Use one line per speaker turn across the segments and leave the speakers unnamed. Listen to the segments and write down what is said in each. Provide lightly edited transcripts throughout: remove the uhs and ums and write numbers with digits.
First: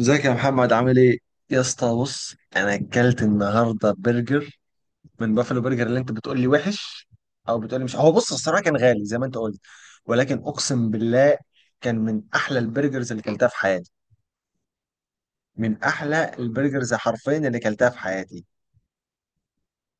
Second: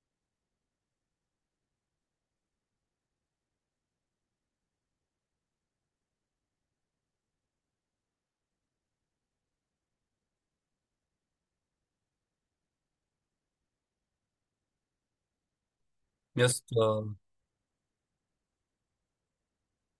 ازيك يا محمد عامل ايه؟ يا اسطى بص، انا اكلت النهارده برجر من بافلو برجر اللي انت بتقول لي وحش، او بتقول لي مش هو. بص، الصراحه كان غالي زي ما انت قلت، ولكن اقسم بالله كان من احلى البرجرز اللي كلتها في حياتي. من احلى
يا اسطى،
البرجرز حرفيا اللي كلتها في حياتي.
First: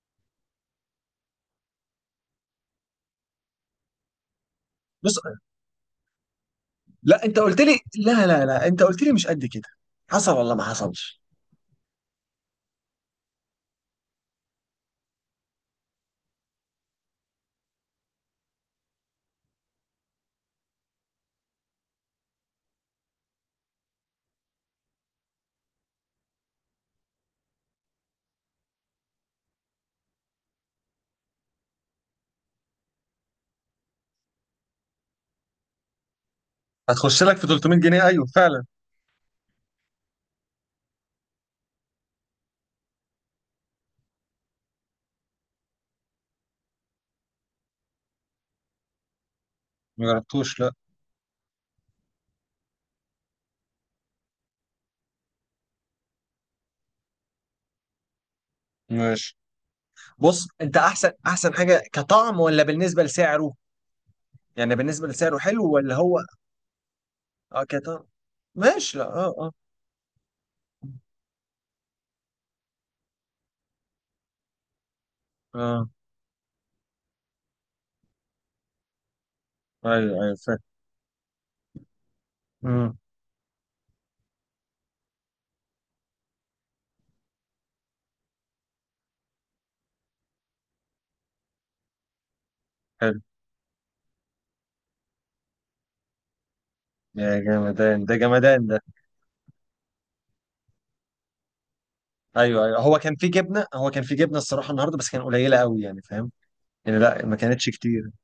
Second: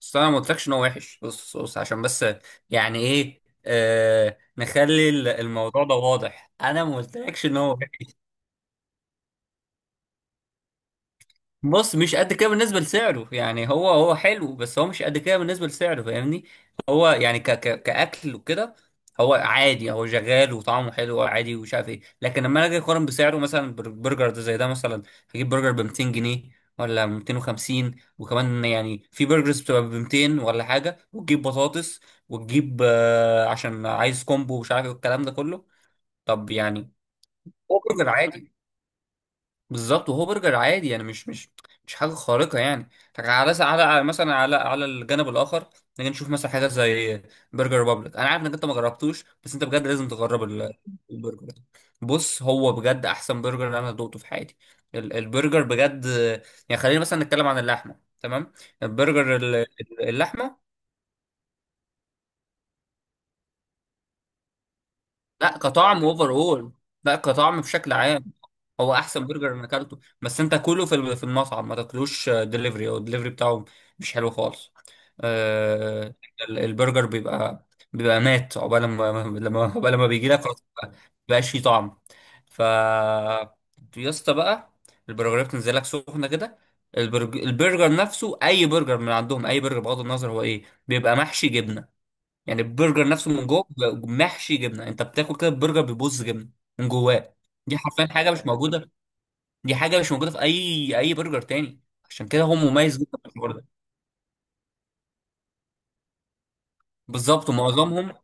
بس انا ما قلتلكش ان هو وحش. بص، عشان بس يعني ايه، نخلي
بص
الموضوع ده واضح. انا ما
لا، انت
قلتلكش ان
قلت
هو
لي،
وحش.
لا لا لا، انت قلت لي مش قد كده. حصل ولا ما حصلش؟
بص، مش قد كده بالنسبة لسعره. يعني هو حلو، بس هو مش قد كده بالنسبة لسعره، فاهمني؟ هو يعني ك ك كأكل وكده، هو عادي، هو شغال وطعمه حلو عادي ومش عارف ايه، لكن لما أنا اجي اقارن بسعره مثلا، برجر ده زي ده مثلا، هجيب برجر ب 200 جنيه ولا 250، وكمان يعني في برجرز بتبقى ب 200 ولا حاجة وتجيب بطاطس، وتجيب عشان عايز كومبو ومش عارف ايه والكلام ده كله. طب يعني
هتخش لك في 300
هو
جنيه
برجر
ايوه
عادي.
فعلا.
بالظبط، وهو برجر عادي. يعني مش حاجه خارقه يعني. لكن على مثلا، على على الجانب الاخر، نيجي نشوف مثلا حاجات زي برجر ريبابليك. انا عارف انك انت ما جربتوش، بس انت بجد
ما
لازم تجرب
جربتوش لا.
البرجر ده. بص هو بجد احسن برجر انا دوقته في حياتي. البرجر بجد. يعني خلينا مثلا نتكلم عن اللحمه. تمام، البرجر
ماشي. بص،
اللحمه.
انت احسن حاجه كطعم، ولا بالنسبه لسعره؟ يعني بالنسبة لسعره
لا
حلو، ولا
كطعم
هو؟
اوفر اول، لا كطعم
اه
بشكل
كده.
عام. هو
ماشي، لا،
احسن
اه، اه.
برجر انا اكلته، بس انت كله في في المطعم، ما تاكلوش دليفري، او الدليفري بتاعه مش حلو خالص.
اه،
آه، البرجر بيبقى، بيبقى مات، عقبال ما
ايوه
بيجي
ايوه
لك
فاهم.
خلاص بقاش فيه طعم. ف
مم،
يا اسطى بقى، البرجرات بتنزل لك سخنه كده. البرجر نفسه، اي برجر من عندهم، اي برجر بغض النظر هو ايه، بيبقى محشي جبنه. يعني البرجر
حلو.
نفسه من جوه بيبقى محشي جبنه. انت بتاكل كده البرجر بيبوظ جبنه من جواه.
يا
دي
جمدان
حرفيا
ده
حاجه مش
جمدان ده.
موجوده. دي حاجه مش موجوده في اي برجر تاني. عشان كده هو
ايوه ايوه، هو
مميز
كان
جدا
في
في الحوار ده.
جبنة، هو كان في جبنة الصراحة النهاردة، بس كان قليلة قوي يعني، فاهم؟ يعني لا، ما
بالظبط،
كانتش كتير.
ومعظمهم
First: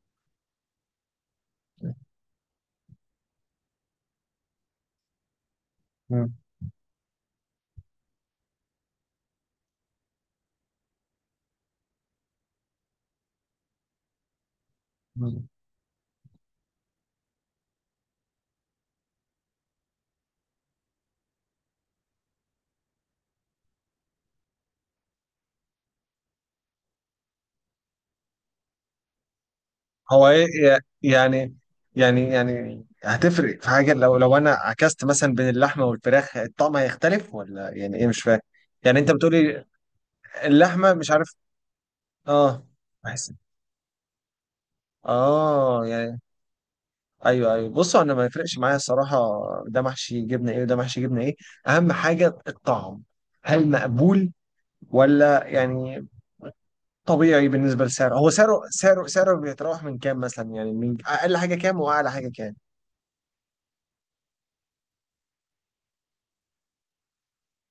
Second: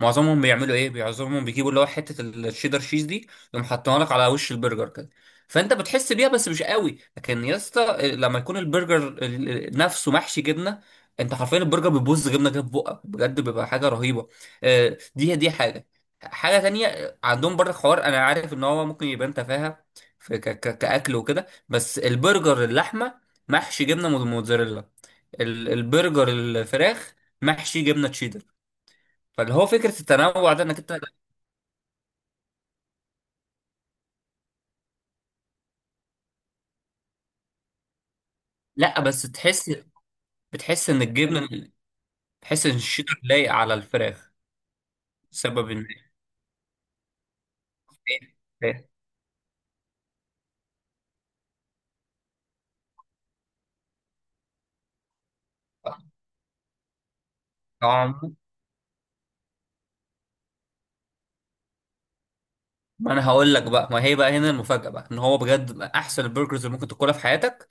معظمهم بيعملوا ايه؟ معظمهم بيجيبوا اللي هو حته الشيدر شيز دي، يقوم حاطينها لك على وش البرجر كده، فانت بتحس بيها
مم،
بس مش قوي. لكن يا اسطى، لما يكون البرجر نفسه محشي جبنه، انت حرفيا البرجر بيبوظ جبنه كده في بقك. بجد بيبقى حاجه رهيبه. آه، دي
مم.
دي حاجه. حاجه تانية عندهم برضه، حوار انا عارف ان هو ممكن يبان تفاهه في كاكل وكده، بس البرجر اللحمه محشي جبنه موتزاريلا، البرجر الفراخ محشي جبنه تشيدر. فاللي هو فكرة
هو ايه
التنوع ده، انك انت.
يعني؟ يعني هتفرق في حاجة لو انا عكست مثلا بين اللحمة والفراخ، الطعم هيختلف ولا يعني ايه؟ مش فاهم يعني
لا
انت
بس
بتقولي.
تحس، بتحس
اللحمة
ان
مش عارف.
الجبنة،
اه،
بتحس ان الشيدر
بحس.
لايق على الفراخ بسبب
اه
ان
يعني. ايوه ايوه، بصوا انا ما يفرقش معايا الصراحه، ده محشي جبنه ايه وده محشي جبنه ايه. اهم حاجه الطعم. هل مقبول ولا يعني طبيعي بالنسبه لسعره؟ هو
طعم.
سعره بيتراوح من كام مثلا، يعني من اقل حاجه كام واعلى حاجه كام؟
ما انا هقول لك بقى، ما هي بقى هنا المفاجأة بقى، ان هو بجد بقى احسن البرجرز اللي ممكن تاكلها في حياتك.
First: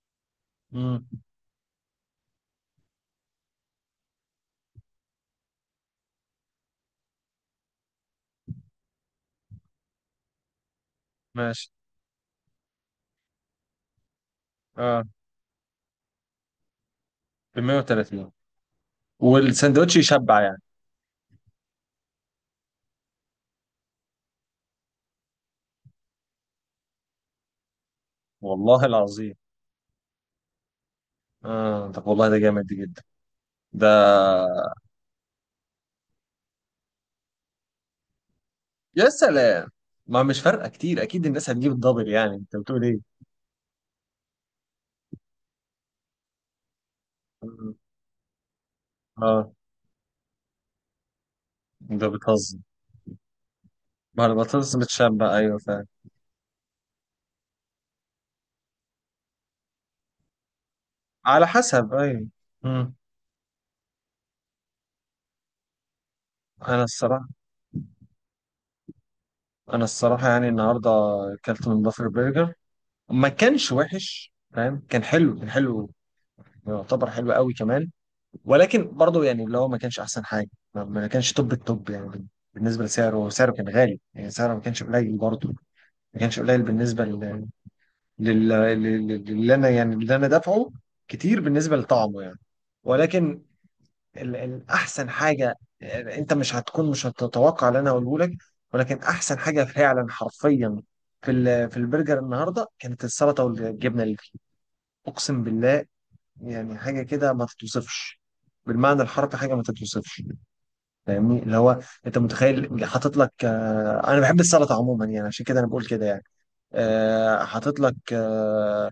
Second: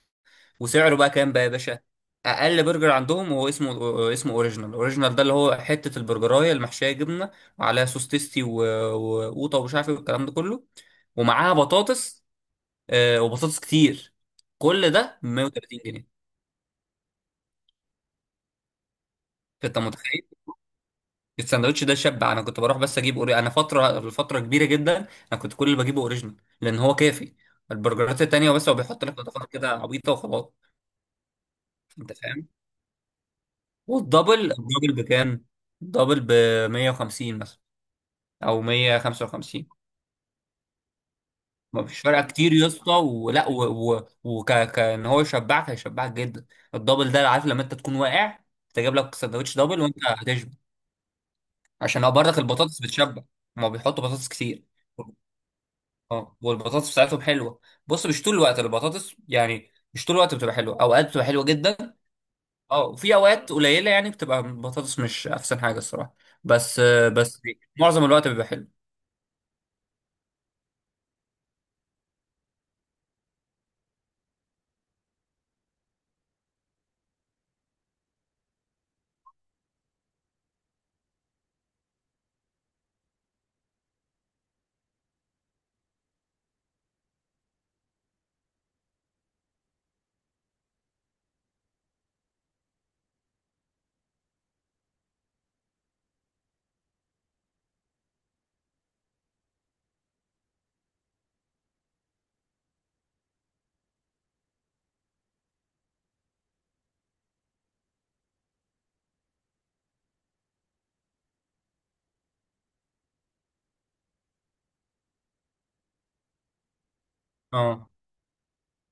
وسعره
امم
بقى كام بقى يا باشا؟ اقل برجر عندهم هو اسمه اوريجينال. اوريجينال ده اللي هو حتة البرجراية المحشية جبنة، وعليها سوس تيستي وقوطة ومش عارف ايه والكلام ده كله، ومعاها
ماشي.
بطاطس. وبطاطس كتير. كل
اه،
ده 130 جنيه.
ب 130؟
انت
والساندوتش
متخيل؟
يشبع يعني؟
الساندوتش ده شبع. انا كنت بروح بس اجيب انا فتره لفتره كبيره جدا انا كنت كل اللي بجيبه اوريجينال، لان هو كافي. البرجرات التانية بس هو
والله
بيحط لك
العظيم.
اضافات كده عبيطه وخلاص.
اه طب
انت
والله ده
فاهم؟
جامد جدا. ده
والدبل، الدبل بكام؟ الدبل ب 150 مثلا، او
يا
155.
سلام. ما مش فارقه كتير، اكيد الناس هتجيب
ما فيش
الدبل،
فرق
يعني
كتير
انت
يا
بتقول
اسطى،
ايه؟
ولا ان هو يشبعك هيشبعك جدا. الدبل ده، عارف لما انت
مم.
تكون واقع، تجيب لك
اه،
ساندوتش دبل وانت هتشبع،
ده
عشان برضك
بتهزر.
البطاطس بتشبع. هما بيحطوا
ما
بطاطس كتير.
البطاطس متشبع، أيوة فعلا.
اه، والبطاطس بتاعتهم حلوه. بص، مش طول الوقت البطاطس، يعني مش طول الوقت بتبقى حلوه. اوقات بتبقى حلوه
على
جدا،
حسب، أيوة.
اه،
مم.
وفي اوقات قليله يعني بتبقى البطاطس مش احسن حاجه الصراحه. بس،
أنا الصراحة.
بس معظم الوقت بيبقى حلو.
أنا الصراحة يعني النهاردة أكلت من بافر برجر. ما كانش وحش فاهم، كان حلو، كان حلو، يعتبر حلو قوي كمان. ولكن برضه يعني اللي هو ما كانش أحسن حاجة، ما كانش توب التوب يعني. بالنسبة لسعره، سعره كان غالي يعني، سعره ما كانش قليل برضه، ما كانش قليل بالنسبة للي أنا يعني، اللي أنا دافعه كتير بالنسبة لطعمه يعني. ولكن احسن حاجه، انت مش هتكون، مش هتتوقع اللي انا هقوله لك. ولكن احسن حاجه فعلا حرفيا في في البرجر النهارده كانت السلطه والجبنه اللي فيه. اقسم بالله يعني حاجه كده ما تتوصفش، بالمعنى الحرفي حاجه ما تتوصفش. فاهمني؟ اللي هو انت متخيل حاطط لك، انا بحب السلطه عموما يعني، عشان كده انا بقول كده يعني. آه، حاطط
اه
لك آه،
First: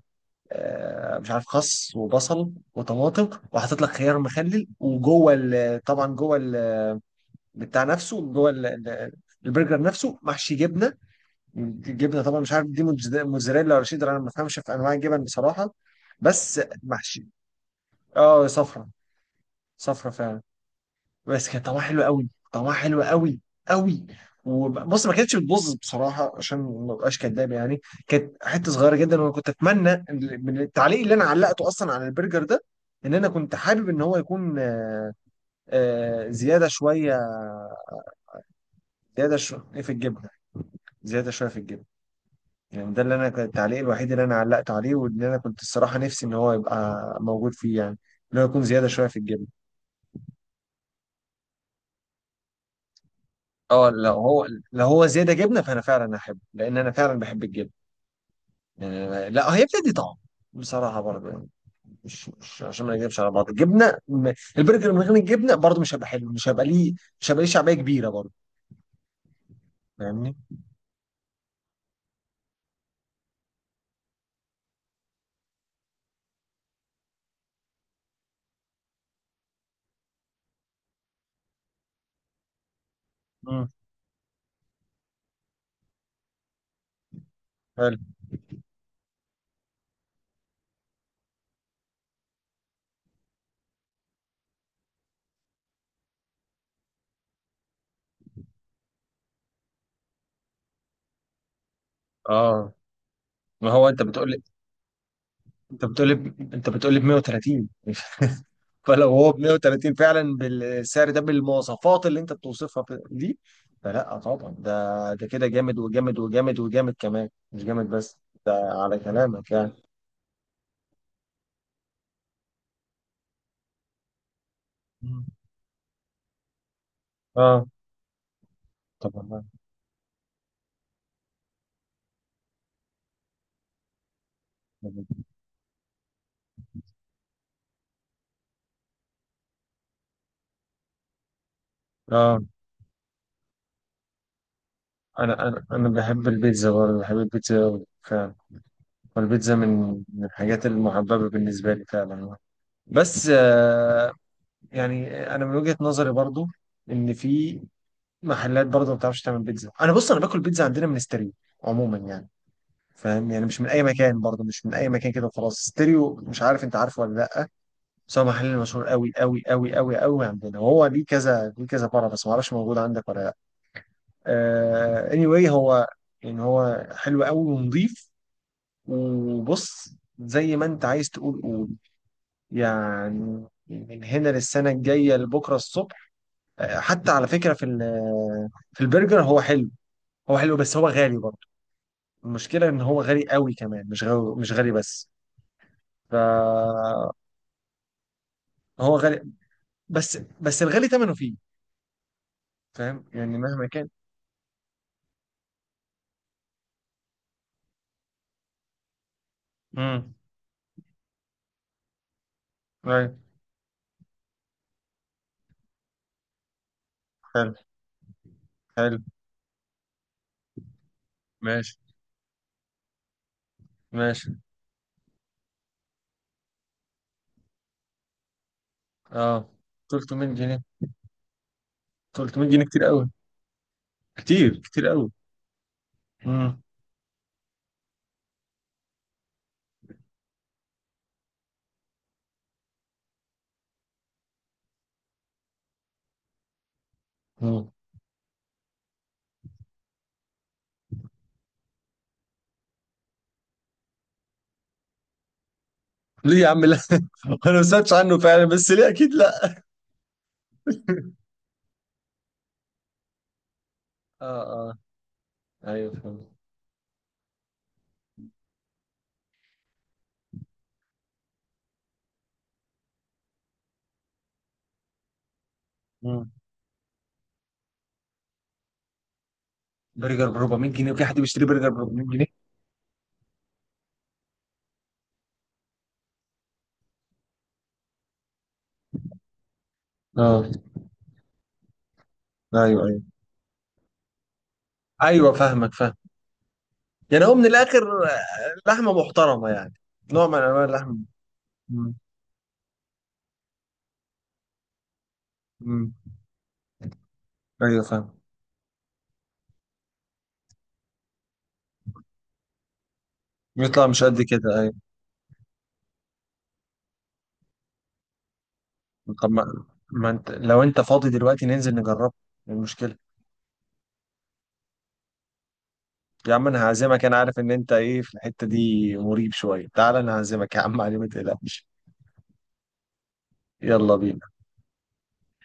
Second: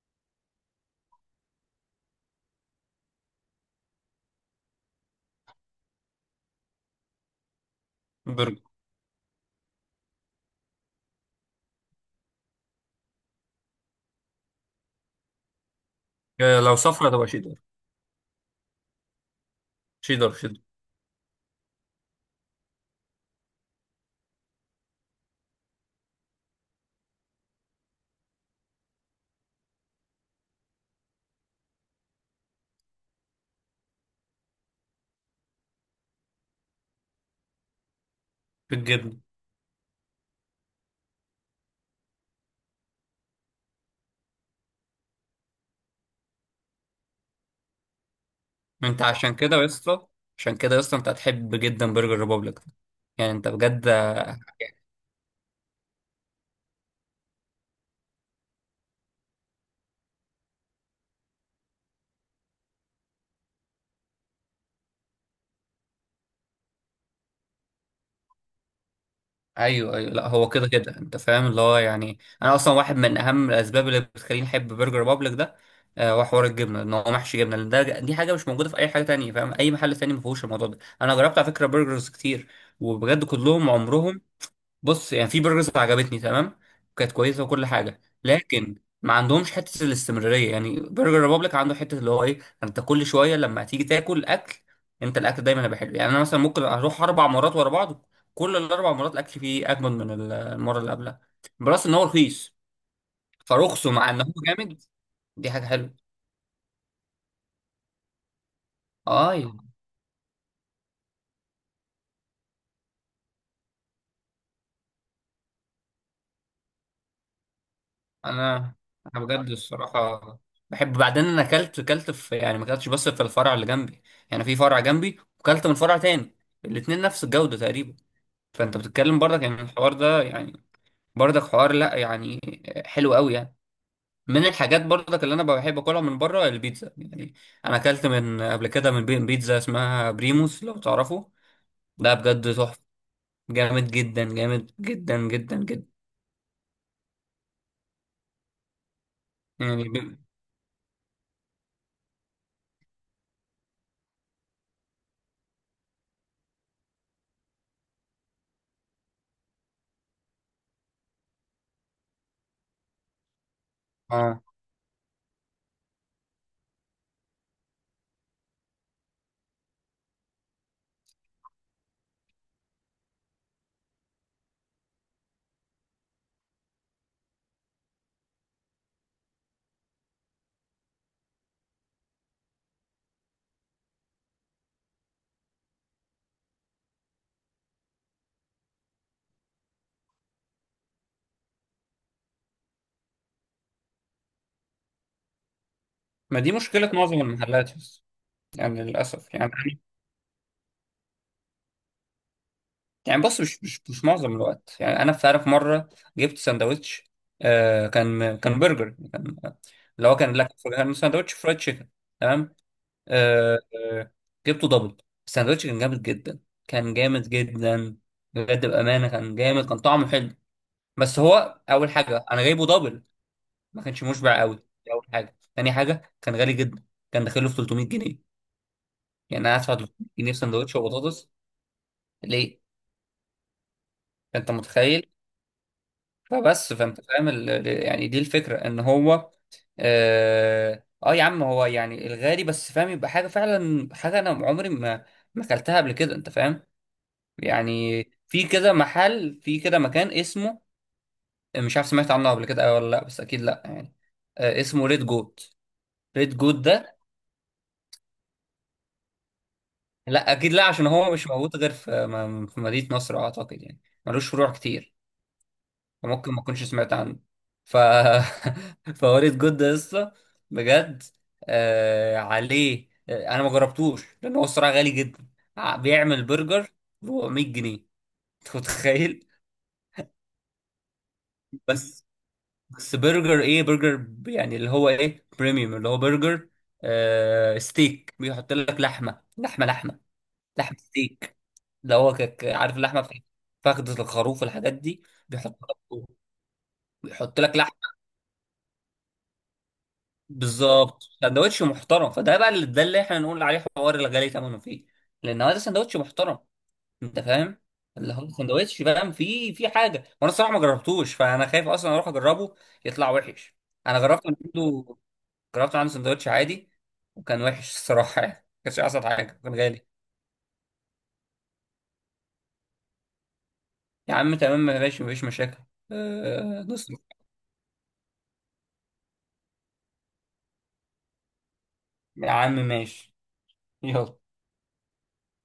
آه، مش عارف، خس وبصل وطماطم، وحاطط لك خيار مخلل، وجوه طبعا جوه بتاع نفسه، جوه
برجر.
البرجر نفسه محشي جبنه. جبنه طبعا مش عارف دي موتزاريلا ولا شيدر، انا ما بفهمش في انواع الجبن بصراحه، بس
لو سفره
محشي.
تبقى شيدر.
اه صفرة، صفرة
شيدر
فعلا.
شيدر
بس كان طعمها حلو قوي، طعمها حلو قوي قوي. وبص، ما كانتش بتبوظ بصراحه عشان ما ابقاش كداب يعني. كانت حته صغيره جدا، وانا كنت اتمنى من التعليق اللي انا علقته اصلا على البرجر ده، ان انا كنت حابب ان هو يكون، زياده شويه.
بالجبن.
زياده شويه في الجبنه، زياده شويه في الجبنه. يعني ده اللي انا كان التعليق الوحيد اللي انا علقت عليه، وان انا كنت الصراحه نفسي ان هو يبقى موجود فيه يعني، ان هو يكون زياده
انت
شويه في
عشان
الجبنه.
كده يا اسطى، عشان كده يا اسطى، انت هتحب جدا برجر ريبوبليك ده. يعني انت بجد.
اه لو هو، لو هو زياده جبنه فانا فعلا احبه، لان انا فعلا بحب الجبنه. يعني أنا، لا هي بتدي طعم بصراحه برضه يعني، مش عشان ما نكذبش على بعض. الجبنه، البرجر من غير الجبنه برضه مش هيبقى حلو، مش هيبقى ليه، مش هيبقى ليه شعبيه كبيره برضه.
ايوه ايوه، لا
فاهمني؟
هو كده كده انت فاهم اللي هو يعني، انا اصلا واحد من اهم الاسباب اللي بتخليني احب برجر بابليك ده، هو حوار الجبنه، ان هو محشي جبنه. لان ده، دي حاجه مش موجوده في اي حاجه تانية، فاهم؟ اي محل تاني ما فيهوش الموضوع ده. انا جربت على فكره برجرز كتير، وبجد
امم
كلهم عمرهم. بص يعني، في برجرز عجبتني تمام، كانت كويسه وكل
حلو.
حاجه، لكن ما عندهمش حته الاستمراريه. يعني برجر ريبابليك عنده حته اللي هو ايه، انت كل شويه لما تيجي تاكل اكل، انت الاكل دايما هيبقى حلو. يعني انا مثلا ممكن اروح 4 مرات ورا بعض، كل ال 4 مرات الاكل فيه اجمد من المره اللي قبلها. بلس ان هو رخيص،
اه، ما هو
فرخصه
انت
مع ان
بتقول
هو
لي،
جامد، دي حاجه
انت
حلوه.
بتقول لي انت بتقول لي ب 130، فلو هو
اه
ب
يعني.
130 فعلا بالسعر ده، بالمواصفات اللي انت بتوصفها دي، فلا طبعا ده، ده كده جامد وجامد وجامد وجامد كمان، مش جامد بس. ده
انا
على
انا بجد
كلامك يعني.
الصراحه بحب. بعدين انا اكلت في، يعني ما اكلتش بس في الفرع اللي جنبي، يعني في فرع جنبي
مم.
وكلت من فرع تاني. الاتنين نفس الجوده
اه
تقريبا. فانت بتتكلم
طبعا.
برضك يعني الحوار ده يعني، برضك حوار، لا يعني حلو قوي يعني. من الحاجات برضك اللي انا بحب اكلها من بره، البيتزا يعني. انا اكلت من قبل كده من بيتزا اسمها بريموس، لو تعرفه، ده
اه آه.
بجد تحفه. جامد جدا، جامد جدا
انا
جدا جدا.
بحب البيتزا برضه، بحب البيتزا أوي فعلا. والبيتزا
يعني
من
بي...
من الحاجات المحببة بالنسبة لي فعلا. بس آه، يعني انا من وجهة نظري برضه، ان في محلات برضه ما بتعرفش تعمل بيتزا. انا بص، انا باكل بيتزا عندنا من ستارين عموما يعني، فاهم يعني؟ مش من اي مكان
اه.
برضه، مش من اي مكان كده وخلاص. ستيريو، مش عارف انت عارفه ولا لا؟ بس هو محل مشهور قوي قوي قوي قوي قوي عندنا، وهو ليه كذا ليه كذا فرع، بس ما اعرفش موجود عندك ولا لا. Anyway هو يعني هو حلو قوي ونظيف. وبص، زي ما انت عايز تقول قول، يعني من هنا للسنه الجايه لبكره الصبح. حتى على فكره في في البرجر هو حلو، هو حلو بس هو غالي برضه. المشكله ان هو غالي قوي كمان، مش غالي، مش غالي بس. ف
ما دي مشكله معظم المحلات يعني،
هو غالي،
للأسف يعني.
بس بس الغالي ثمنه فيه، فاهم
يعني
يعني؟
بص، مش
مهما
مش
كان.
مش معظم الوقت يعني. أنا في، عارف مرة جبت ساندوتش، كان برجر، كان اللي
امم
هو كان لك كان ساندوتش فرايد تشيكن، تمام،
ايوه.
آه آه، جبته دبل. الساندوتش كان جامد جدا، كان جامد
حلو
جدا، بجد
حلو.
بأمانة كان جامد، كان طعمه حلو، بس هو
ماشي
أول حاجة أنا جايبه دبل، ما كانش
ماشي.
مشبع قوي. دي أول حاجة. تاني حاجة، كان غالي جدا. كان داخله في 300 جنيه. يعني
اه،
أنا هدفع 300
300
جنيه في
جنيه
ساندوتش وبطاطس؟
300
ليه؟
جنيه كتير قوي،
أنت
كتير
متخيل؟
قوي. امم.
فبس، فانت فاهم يعني دي الفكره، ان هو اه. يا عم، هو يعني الغالي بس فاهم، يبقى حاجه فعلا، حاجه انا عمري ما اكلتها قبل كده. انت فاهم؟
أمم.
يعني في كده محل، في كده مكان اسمه، مش عارف سمعت عنه قبل كده ولا لا، بس اكيد لا يعني. اسمه ريد جوت. ريد
ليه يا
جوت
عم؟ لا،
ده،
انا ما سمعتش عنه فعلا، بس ليه اكيد لا.
لا اكيد لا، عشان هو مش موجود غير في في مدينه نصر اعتقد يعني. ملوش
اه
فروع
اه،
كتير،
ايوه
وممكن
فهمت.
ما اكونش سمعت عنه. ف فوريد جود ده لسه بجد عليه. انا ما جربتوش لان هو الصراحه غالي جدا. بيعمل
أمم.
برجر ب 400 جنيه. انت متخيل؟
برجر ب 400 جنيه؟ وفي حد بيشتري برجر ب
بس،
400 جنيه؟
برجر ايه؟ برجر يعني اللي هو ايه، بريميوم، اللي هو برجر ستيك، بيحط لك لحمه،
اه،
لحمه ستيك. اللي هو عارف
ايوه ايوه
اللحمه في فخدة الخروف والحاجات دي،
ايوه
بيحط
فاهمك، فاهم.
لك،
يعني هو من
لحمه.
الاخر، لحمه محترمه يعني، نوع من انواع اللحم.
بالظبط، سندوتش
أمم.
محترم. فده بقى اللي، ده اللي احنا نقول عليه حوار الغالي ثمنه فيه، لان هو ده
أمم.
سندوتش محترم. انت فاهم؟
ايوه
اللي
فاهم.
هو سندوتش فاهم، فيه في حاجه. وانا الصراحه ما جربتوش، فانا خايف اصلا اروح اجربه يطلع وحش.
بيطلع
انا
مش قد
جربت من
كده،
عنده،
ايوه.
جربت عنده سندوتش عادي، وكان وحش الصراحه يعني. ما كانش احسن
طب
حاجه،
ما،
كان غالي.
ما انت لو انت فاضي دلوقتي ننزل نجربه. إيه المشكلة؟
يا عم تمام، ماشي، مفيش مشاكل.
يا عم
أه
انا
نصرف.
هعزمك، انا عارف ان انت ايه في الحتة دي مريب شوية، تعال انا هعزمك يا عم علي، ما تقلقش.
يا عم ماشي.
يلا
يلا.
بينا.